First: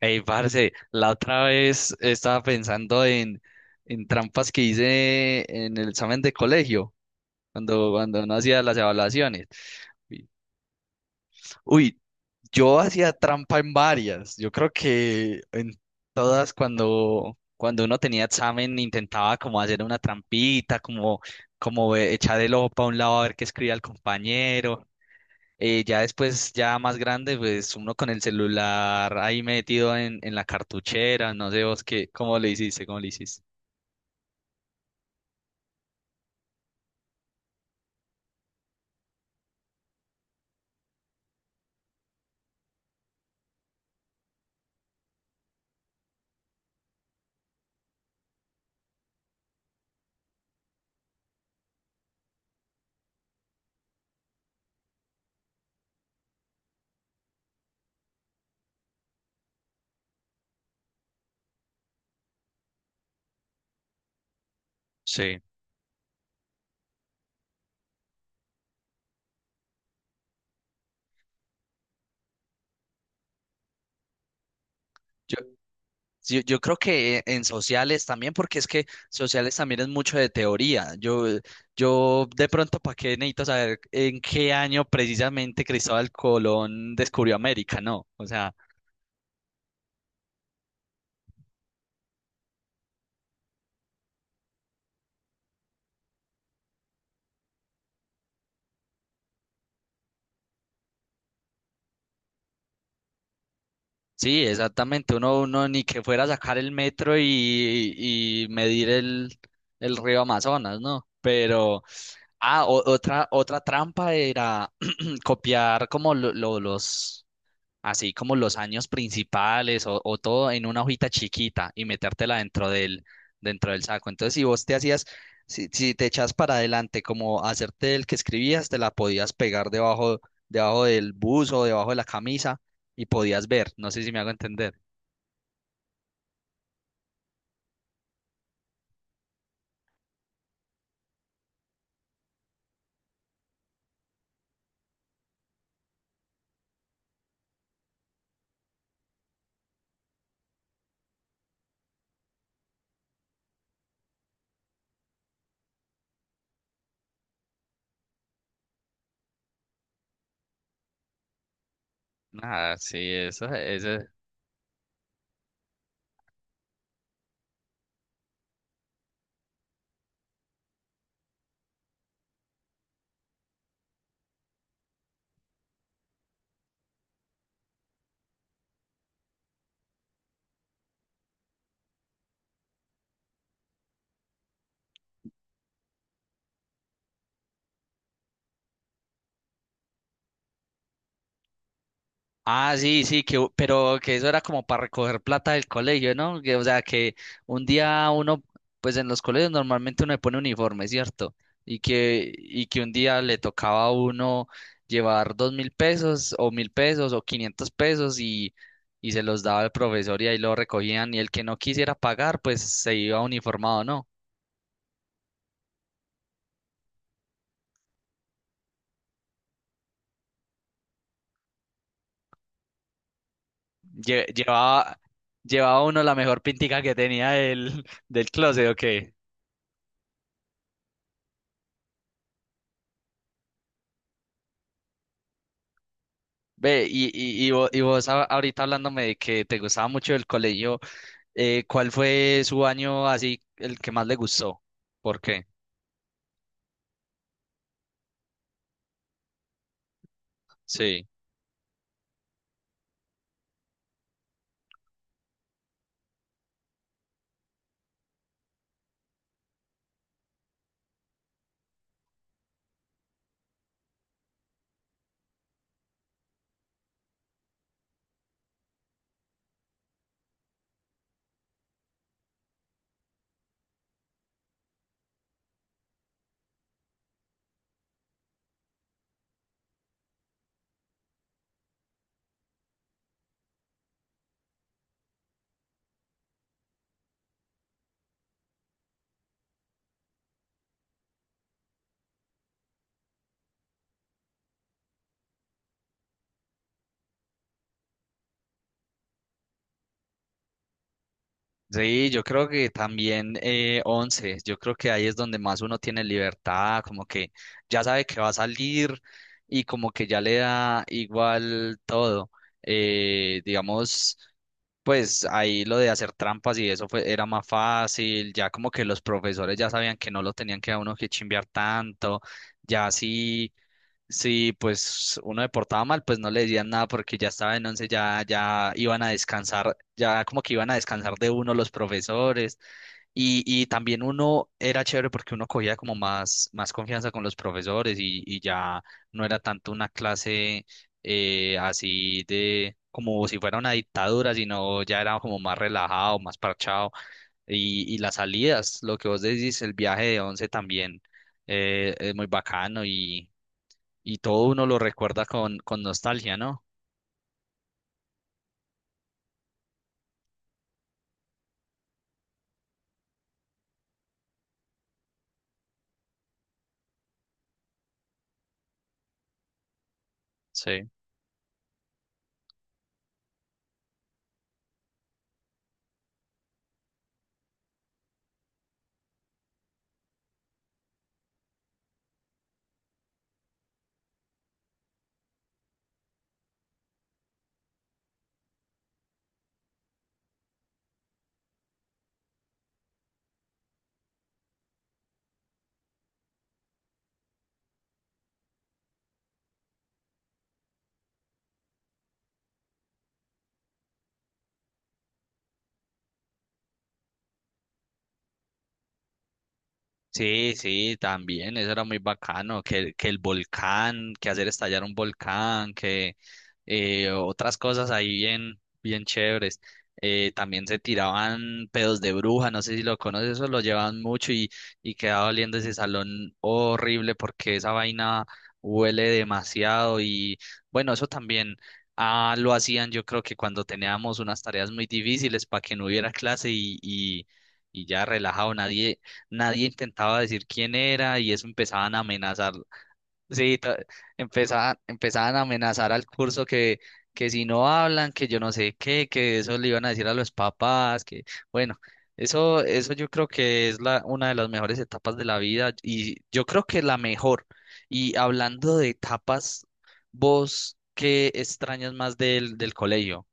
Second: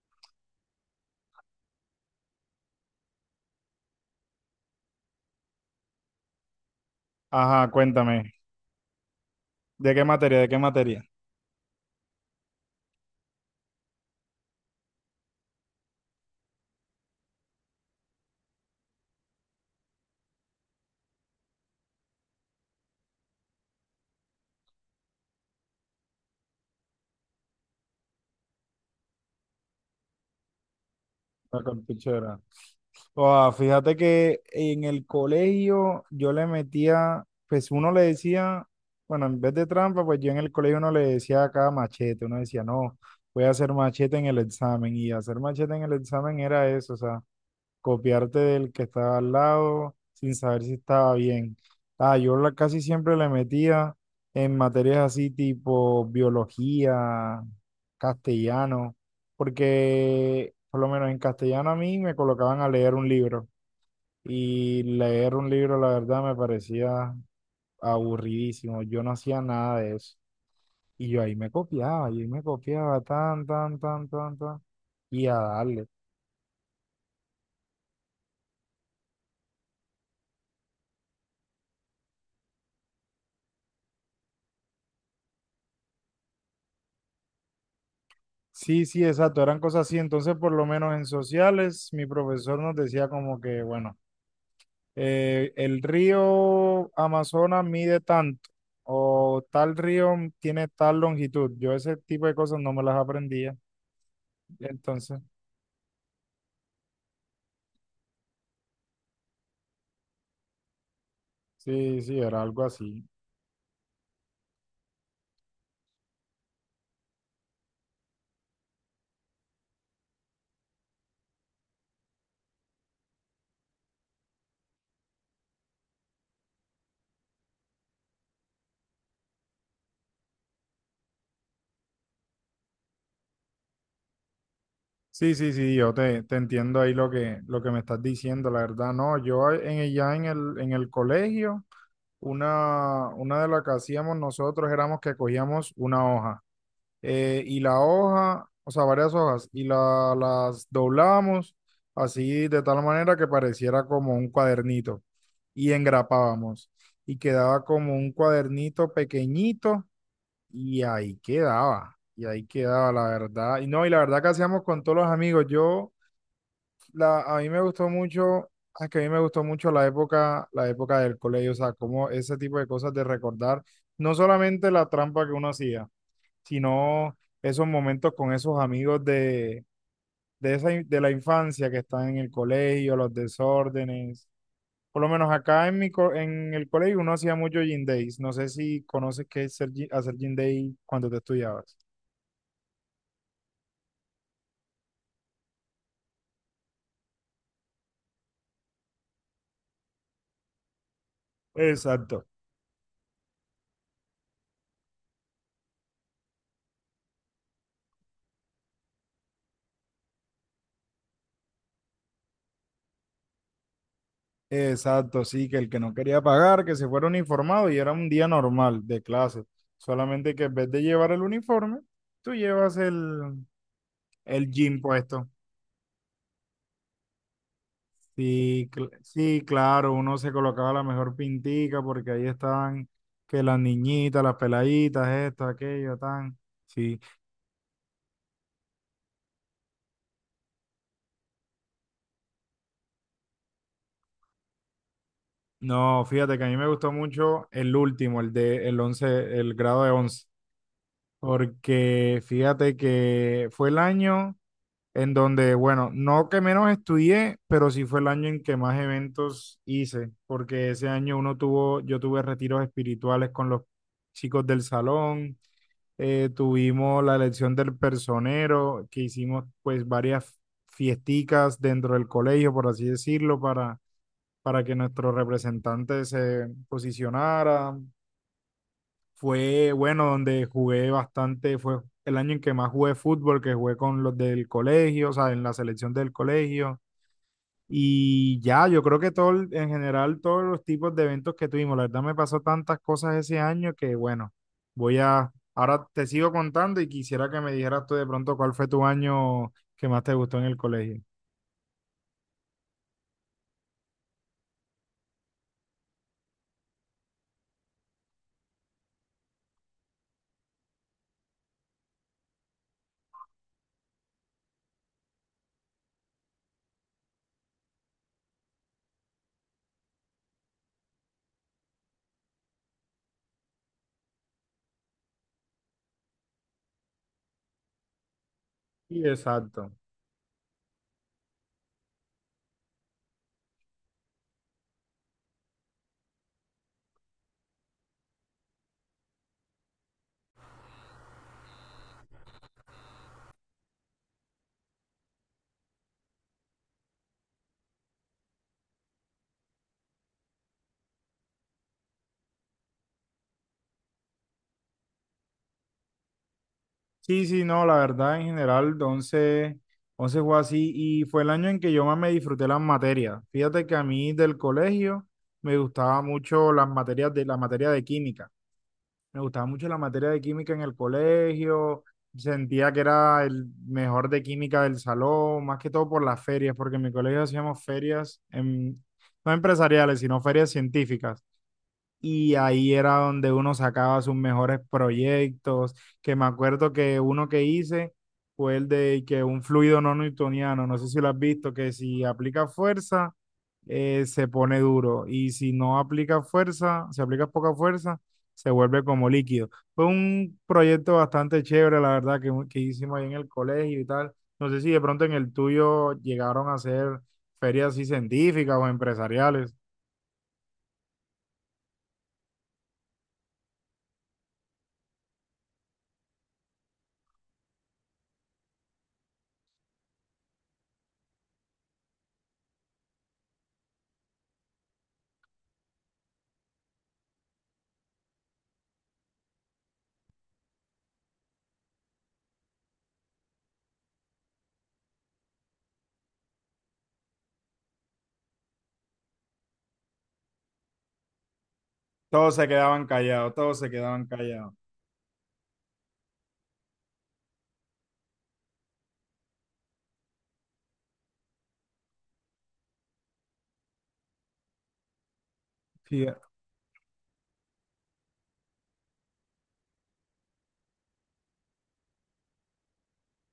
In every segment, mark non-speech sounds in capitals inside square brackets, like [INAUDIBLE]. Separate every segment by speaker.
Speaker 1: Ey, parce, la otra vez estaba pensando en trampas que hice en el examen de colegio,
Speaker 2: Ajá,
Speaker 1: cuando
Speaker 2: cuéntame.
Speaker 1: no hacía las evaluaciones.
Speaker 2: ¿De qué
Speaker 1: Y-
Speaker 2: materia? ¿De qué materia?
Speaker 1: Uy, yo hacía trampa en varias. Yo creo que en todas cuando uno tenía examen intentaba como hacer una trampita, como echar el ojo para un lado a ver qué escribía el compañero. Ya después, ya más grande, pues uno con el celular ahí metido en la cartuchera, no
Speaker 2: La
Speaker 1: sé vos qué, cómo
Speaker 2: cartuchera.
Speaker 1: le hiciste, cómo le hiciste.
Speaker 2: Ah, fíjate que en el colegio yo le metía, pues uno le decía, bueno, en vez de trampa, pues yo en el colegio uno le decía acá machete. Uno decía, no, voy a hacer machete en el examen. Y hacer machete en el examen era eso, o sea, copiarte del que estaba al lado sin saber si estaba bien. Ah, yo casi siempre le metía en materias así tipo biología, castellano, porque por lo menos en castellano a mí me colocaban a leer un libro y leer
Speaker 1: Sí,
Speaker 2: un libro la verdad me parecía aburridísimo, yo no hacía nada de eso. Y yo ahí me copiaba, y ahí me copiaba tan, tan, tan, tan, tan, y a
Speaker 1: yo,
Speaker 2: darle.
Speaker 1: yo creo que en sociales también, porque es que sociales también es mucho de teoría. Yo de pronto, ¿para qué necesito saber en qué año precisamente Cristóbal Colón descubrió América? No, o sea,
Speaker 2: Sí, sí, exacto, eran cosas así. Entonces, por lo menos en sociales, mi profesor nos decía como que, bueno, el río Amazonas mide tanto o tal río tiene tal longitud. Yo ese tipo de cosas no me las aprendía.
Speaker 1: sí, exactamente.
Speaker 2: Entonces,
Speaker 1: Uno ni que fuera a sacar el metro y medir el río Amazonas, ¿no? Pero...
Speaker 2: sí, sí, era algo
Speaker 1: Ah,
Speaker 2: así.
Speaker 1: otra trampa era [CLEARS THROAT] copiar como los, así como los años principales o todo en una hojita chiquita y metértela dentro dentro del saco. Entonces, si vos te hacías, si te echas para adelante, como hacerte el que escribías, te la podías pegar debajo, debajo del buzo, debajo de la camisa y podías ver. No sé si me hago entender.
Speaker 2: Sí, sí, sí, yo te entiendo ahí lo que me estás diciendo, la verdad, no, ya en el colegio, una de las que hacíamos nosotros éramos que cogíamos una hoja. Y la hoja, o sea, varias hojas, y las doblábamos así de tal manera que pareciera como un cuadernito y engrapábamos y quedaba como un cuadernito pequeñito y ahí
Speaker 1: Ah,
Speaker 2: quedaba
Speaker 1: sí,
Speaker 2: la
Speaker 1: eso,
Speaker 2: verdad. Y no, y
Speaker 1: eso.
Speaker 2: la verdad que hacíamos con todos los amigos, a mí me gustó mucho. Es que a mí me gustó mucho la época del colegio, o sea, como ese tipo de cosas de recordar, no solamente la trampa que uno hacía, sino esos momentos con esos amigos de la infancia que están en el colegio, los desórdenes. Por lo menos acá en el colegio uno hacía mucho gym days. No sé si conoces qué es hacer gym day cuando te estudiabas.
Speaker 1: Ah, sí, sí, que, pero que eso era como para recoger plata del colegio, ¿no? Que, o sea, que un día uno, pues en los colegios normalmente uno le pone uniforme, ¿cierto?
Speaker 2: Exacto,
Speaker 1: Y que un día le tocaba a uno llevar 2000 pesos o 1000 pesos o 500 pesos y se los daba el profesor y ahí lo recogían y el que no quisiera pagar, pues se iba uniformado, ¿no?
Speaker 2: exacto, sí, que el que no quería pagar, que se fuera uniformado y era un día normal de clase. Solamente que en vez de llevar el uniforme, tú llevas el,
Speaker 1: Lle-
Speaker 2: el jean
Speaker 1: llevaba,
Speaker 2: puesto.
Speaker 1: Llevaba uno la mejor pintica que tenía del closet,
Speaker 2: Sí,
Speaker 1: ¿o qué?
Speaker 2: claro, uno se colocaba la mejor pintica porque ahí estaban que las niñitas, las peladitas, esto, aquello, tan.
Speaker 1: Ve,
Speaker 2: Sí,
Speaker 1: Y vos, ahorita hablándome de que te gustaba mucho el colegio, ¿cuál fue su año así el que más le gustó? ¿Por qué?
Speaker 2: no, fíjate que a mí me gustó mucho el último, el de el 11, el grado de 11,
Speaker 1: Sí.
Speaker 2: porque fíjate que fue el año en donde, bueno, no que menos estudié, pero sí fue el año en que más eventos hice, porque ese año uno tuvo, yo tuve retiros espirituales con los chicos del salón. Tuvimos la elección del personero, que hicimos pues varias fiesticas dentro del colegio, por así decirlo, para que nuestro representante se posicionara. Fue bueno, donde jugué bastante, fue el año en que más jugué fútbol, que jugué con los del colegio, o sea, en la selección del colegio. Y ya, yo creo que todo, en general, todos los tipos de eventos que tuvimos, la verdad me pasó tantas cosas ese año que bueno, ahora te sigo contando y quisiera que me dijeras tú de pronto cuál fue tu año que más te gustó en el colegio.
Speaker 1: Sí, yo creo que también 11, yo creo que ahí es donde más uno tiene libertad, como que ya sabe que va a salir y como que ya le da igual todo. Eh, digamos, pues ahí lo de hacer trampas y eso era más fácil, ya como que los profesores ya sabían que no lo tenían que a uno que chimbear tanto, ya sí. Sí, pues uno deportaba mal, pues no le decían nada porque ya estaba en 11, ya iban
Speaker 2: Sí,
Speaker 1: a
Speaker 2: exacto.
Speaker 1: descansar, ya como que iban a descansar de uno los profesores y también uno era chévere porque uno cogía como más confianza con los profesores y ya no era tanto una clase así de como si fuera una dictadura, sino ya era como más relajado, más parchado y las salidas, lo que vos decís, el viaje de 11 también es muy bacano y todo uno lo recuerda con nostalgia, ¿no?
Speaker 2: Sí, sí, no, la verdad en general, once fue así y fue el año en que yo más me disfruté las materias. Fíjate que a mí del colegio me gustaba mucho las materias de la materia de química. Me gustaba mucho la materia de química en el
Speaker 1: Sí.
Speaker 2: colegio, sentía que era el mejor de química del salón, más que todo por las ferias, porque en mi colegio hacíamos ferias, no empresariales, sino ferias científicas, y ahí era donde uno sacaba sus mejores proyectos, que me acuerdo que uno que hice fue el de que un fluido no newtoniano, no sé si lo has visto, que si aplica fuerza, se pone duro, y si no aplica fuerza, si aplicas poca fuerza, se vuelve como líquido. Fue un proyecto bastante chévere, la verdad, que hicimos ahí en el colegio y tal. No sé si de pronto en el tuyo llegaron a hacer ferias así científicas o empresariales.
Speaker 1: Sí, sí, también, eso era muy bacano, que el volcán, que hacer estallar un volcán, que otras cosas ahí bien, bien chéveres. También se tiraban pedos de bruja, no sé si lo conoces, eso lo llevaban mucho y quedaba oliendo ese salón horrible porque esa vaina huele demasiado y bueno, eso también ah, lo hacían yo creo que cuando teníamos unas tareas muy difíciles para que no hubiera clase y ya relajado, nadie intentaba decir quién era y eso empezaban a
Speaker 2: Todos se
Speaker 1: amenazar.
Speaker 2: quedaban callados,
Speaker 1: Sí,
Speaker 2: todos se quedaban callados.
Speaker 1: empezaban, empezaban a amenazar al curso que si no hablan, que yo no sé qué, que eso le iban a decir a los papás, que bueno, eso yo creo que es la, una de las mejores etapas de la vida y
Speaker 2: Fíjate-
Speaker 1: yo creo que la mejor. Y hablando de etapas, ¿vos qué extrañas más del colegio?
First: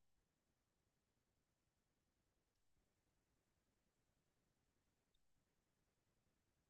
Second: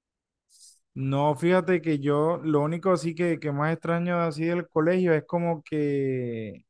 Speaker 2: No, fíjate que yo lo único así que más extraño así del colegio es como que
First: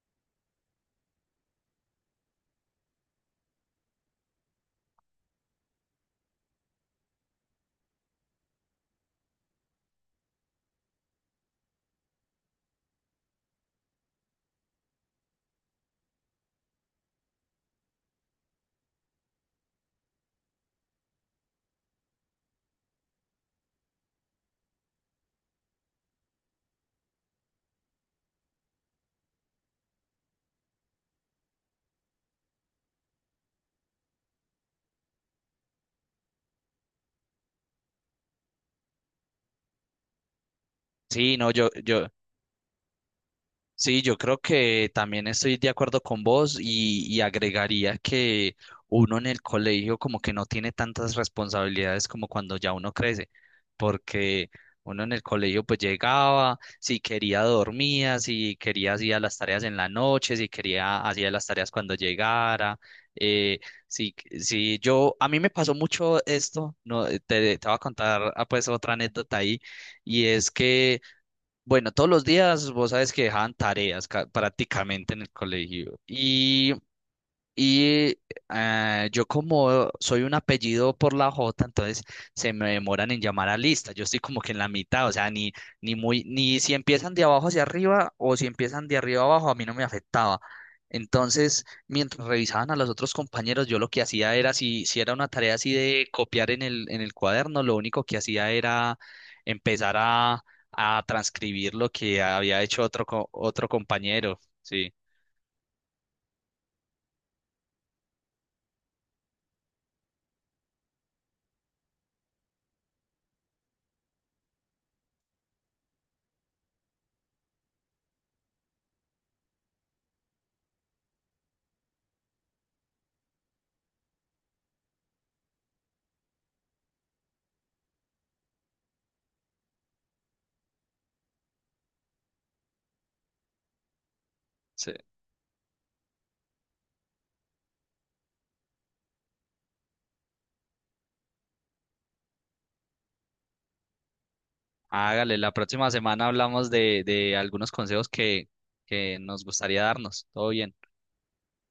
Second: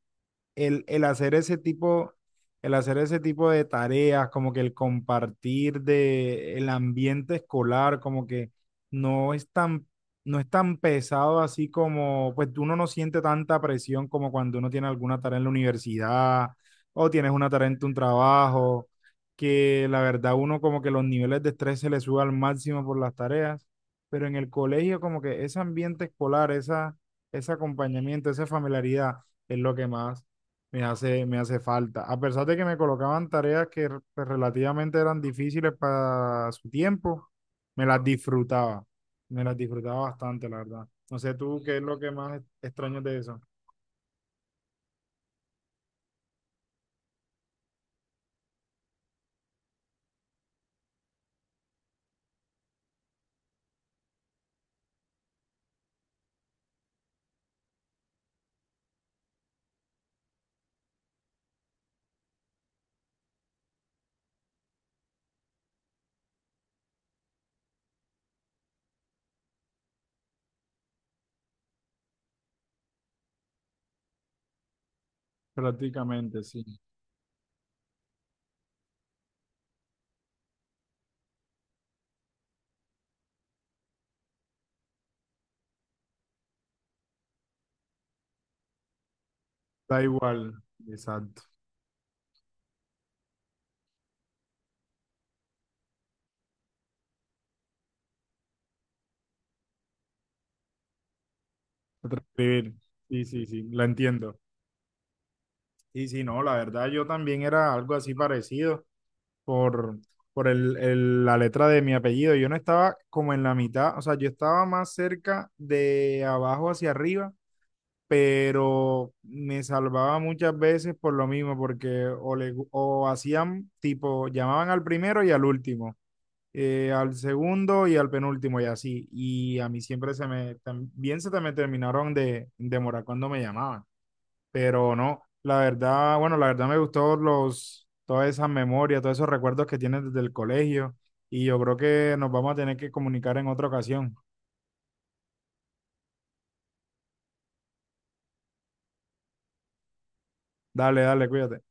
Speaker 2: el hacer ese tipo de tareas, como que el compartir de el ambiente escolar, como que no es tan, no es tan pesado así como, pues uno no siente tanta presión como cuando uno tiene alguna tarea en la universidad o tienes una tarea en tu trabajo, que la verdad uno como que los niveles de estrés se le sube al máximo por las tareas, pero en el colegio como que ese ambiente escolar, ese acompañamiento, esa familiaridad es lo que más me hace falta. A pesar de que me colocaban tareas que pues, relativamente eran difíciles para su tiempo, me las disfrutaba. Me las disfrutaba bastante, la verdad. No sé
Speaker 1: Sí, no,
Speaker 2: tú
Speaker 1: yo,
Speaker 2: qué es lo
Speaker 1: yo.
Speaker 2: que más extraño de eso.
Speaker 1: Sí, yo creo que también estoy de acuerdo con vos y agregaría que uno en el colegio como que no tiene tantas responsabilidades como cuando ya uno crece, porque uno en el colegio pues llegaba, si quería dormía, si quería hacía las tareas en la noche, si quería hacía las tareas cuando llegara, eh, si, si yo, a mí me pasó mucho esto, no, te voy a contar ah, pues otra anécdota ahí, y es que... Bueno, todos los días vos sabes que dejaban tareas prácticamente en el colegio.
Speaker 2: Prácticamente, sí.
Speaker 1: Y yo como soy un apellido por la J, entonces se me demoran en llamar a lista. Yo estoy como que en la mitad, o sea, ni muy, ni si empiezan de abajo hacia arriba o si empiezan de arriba abajo, a mí no me
Speaker 2: Da
Speaker 1: afectaba.
Speaker 2: igual. Exacto.
Speaker 1: Entonces, mientras revisaban a los otros compañeros, yo lo que hacía era, si era una tarea así de copiar en el cuaderno, lo único que hacía era empezar a transcribir lo que había
Speaker 2: Transcribir.
Speaker 1: hecho otro,
Speaker 2: Sí, sí, sí,
Speaker 1: otro
Speaker 2: la
Speaker 1: compañero.
Speaker 2: entiendo.
Speaker 1: Sí,
Speaker 2: Sí, sí, no, la verdad yo también era algo así parecido por, por la letra de mi apellido. Yo no estaba como en la mitad, o sea, yo estaba más cerca de abajo hacia arriba, pero me salvaba muchas veces por lo mismo, porque o hacían tipo, llamaban al primero y al último, al segundo y al penúltimo, y así, y a mí siempre también se te me terminaron de demorar cuando me llamaban,
Speaker 1: sí.
Speaker 2: pero no, la verdad, bueno, la verdad me gustó todas esas memorias, todos esos recuerdos que tienes desde el colegio, y yo creo que nos vamos a tener que comunicar en otra ocasión.
Speaker 1: Hágale, la próxima semana hablamos de algunos consejos que nos gustaría darnos. Todo bien.
Speaker 2: Dale, dale, cuídate.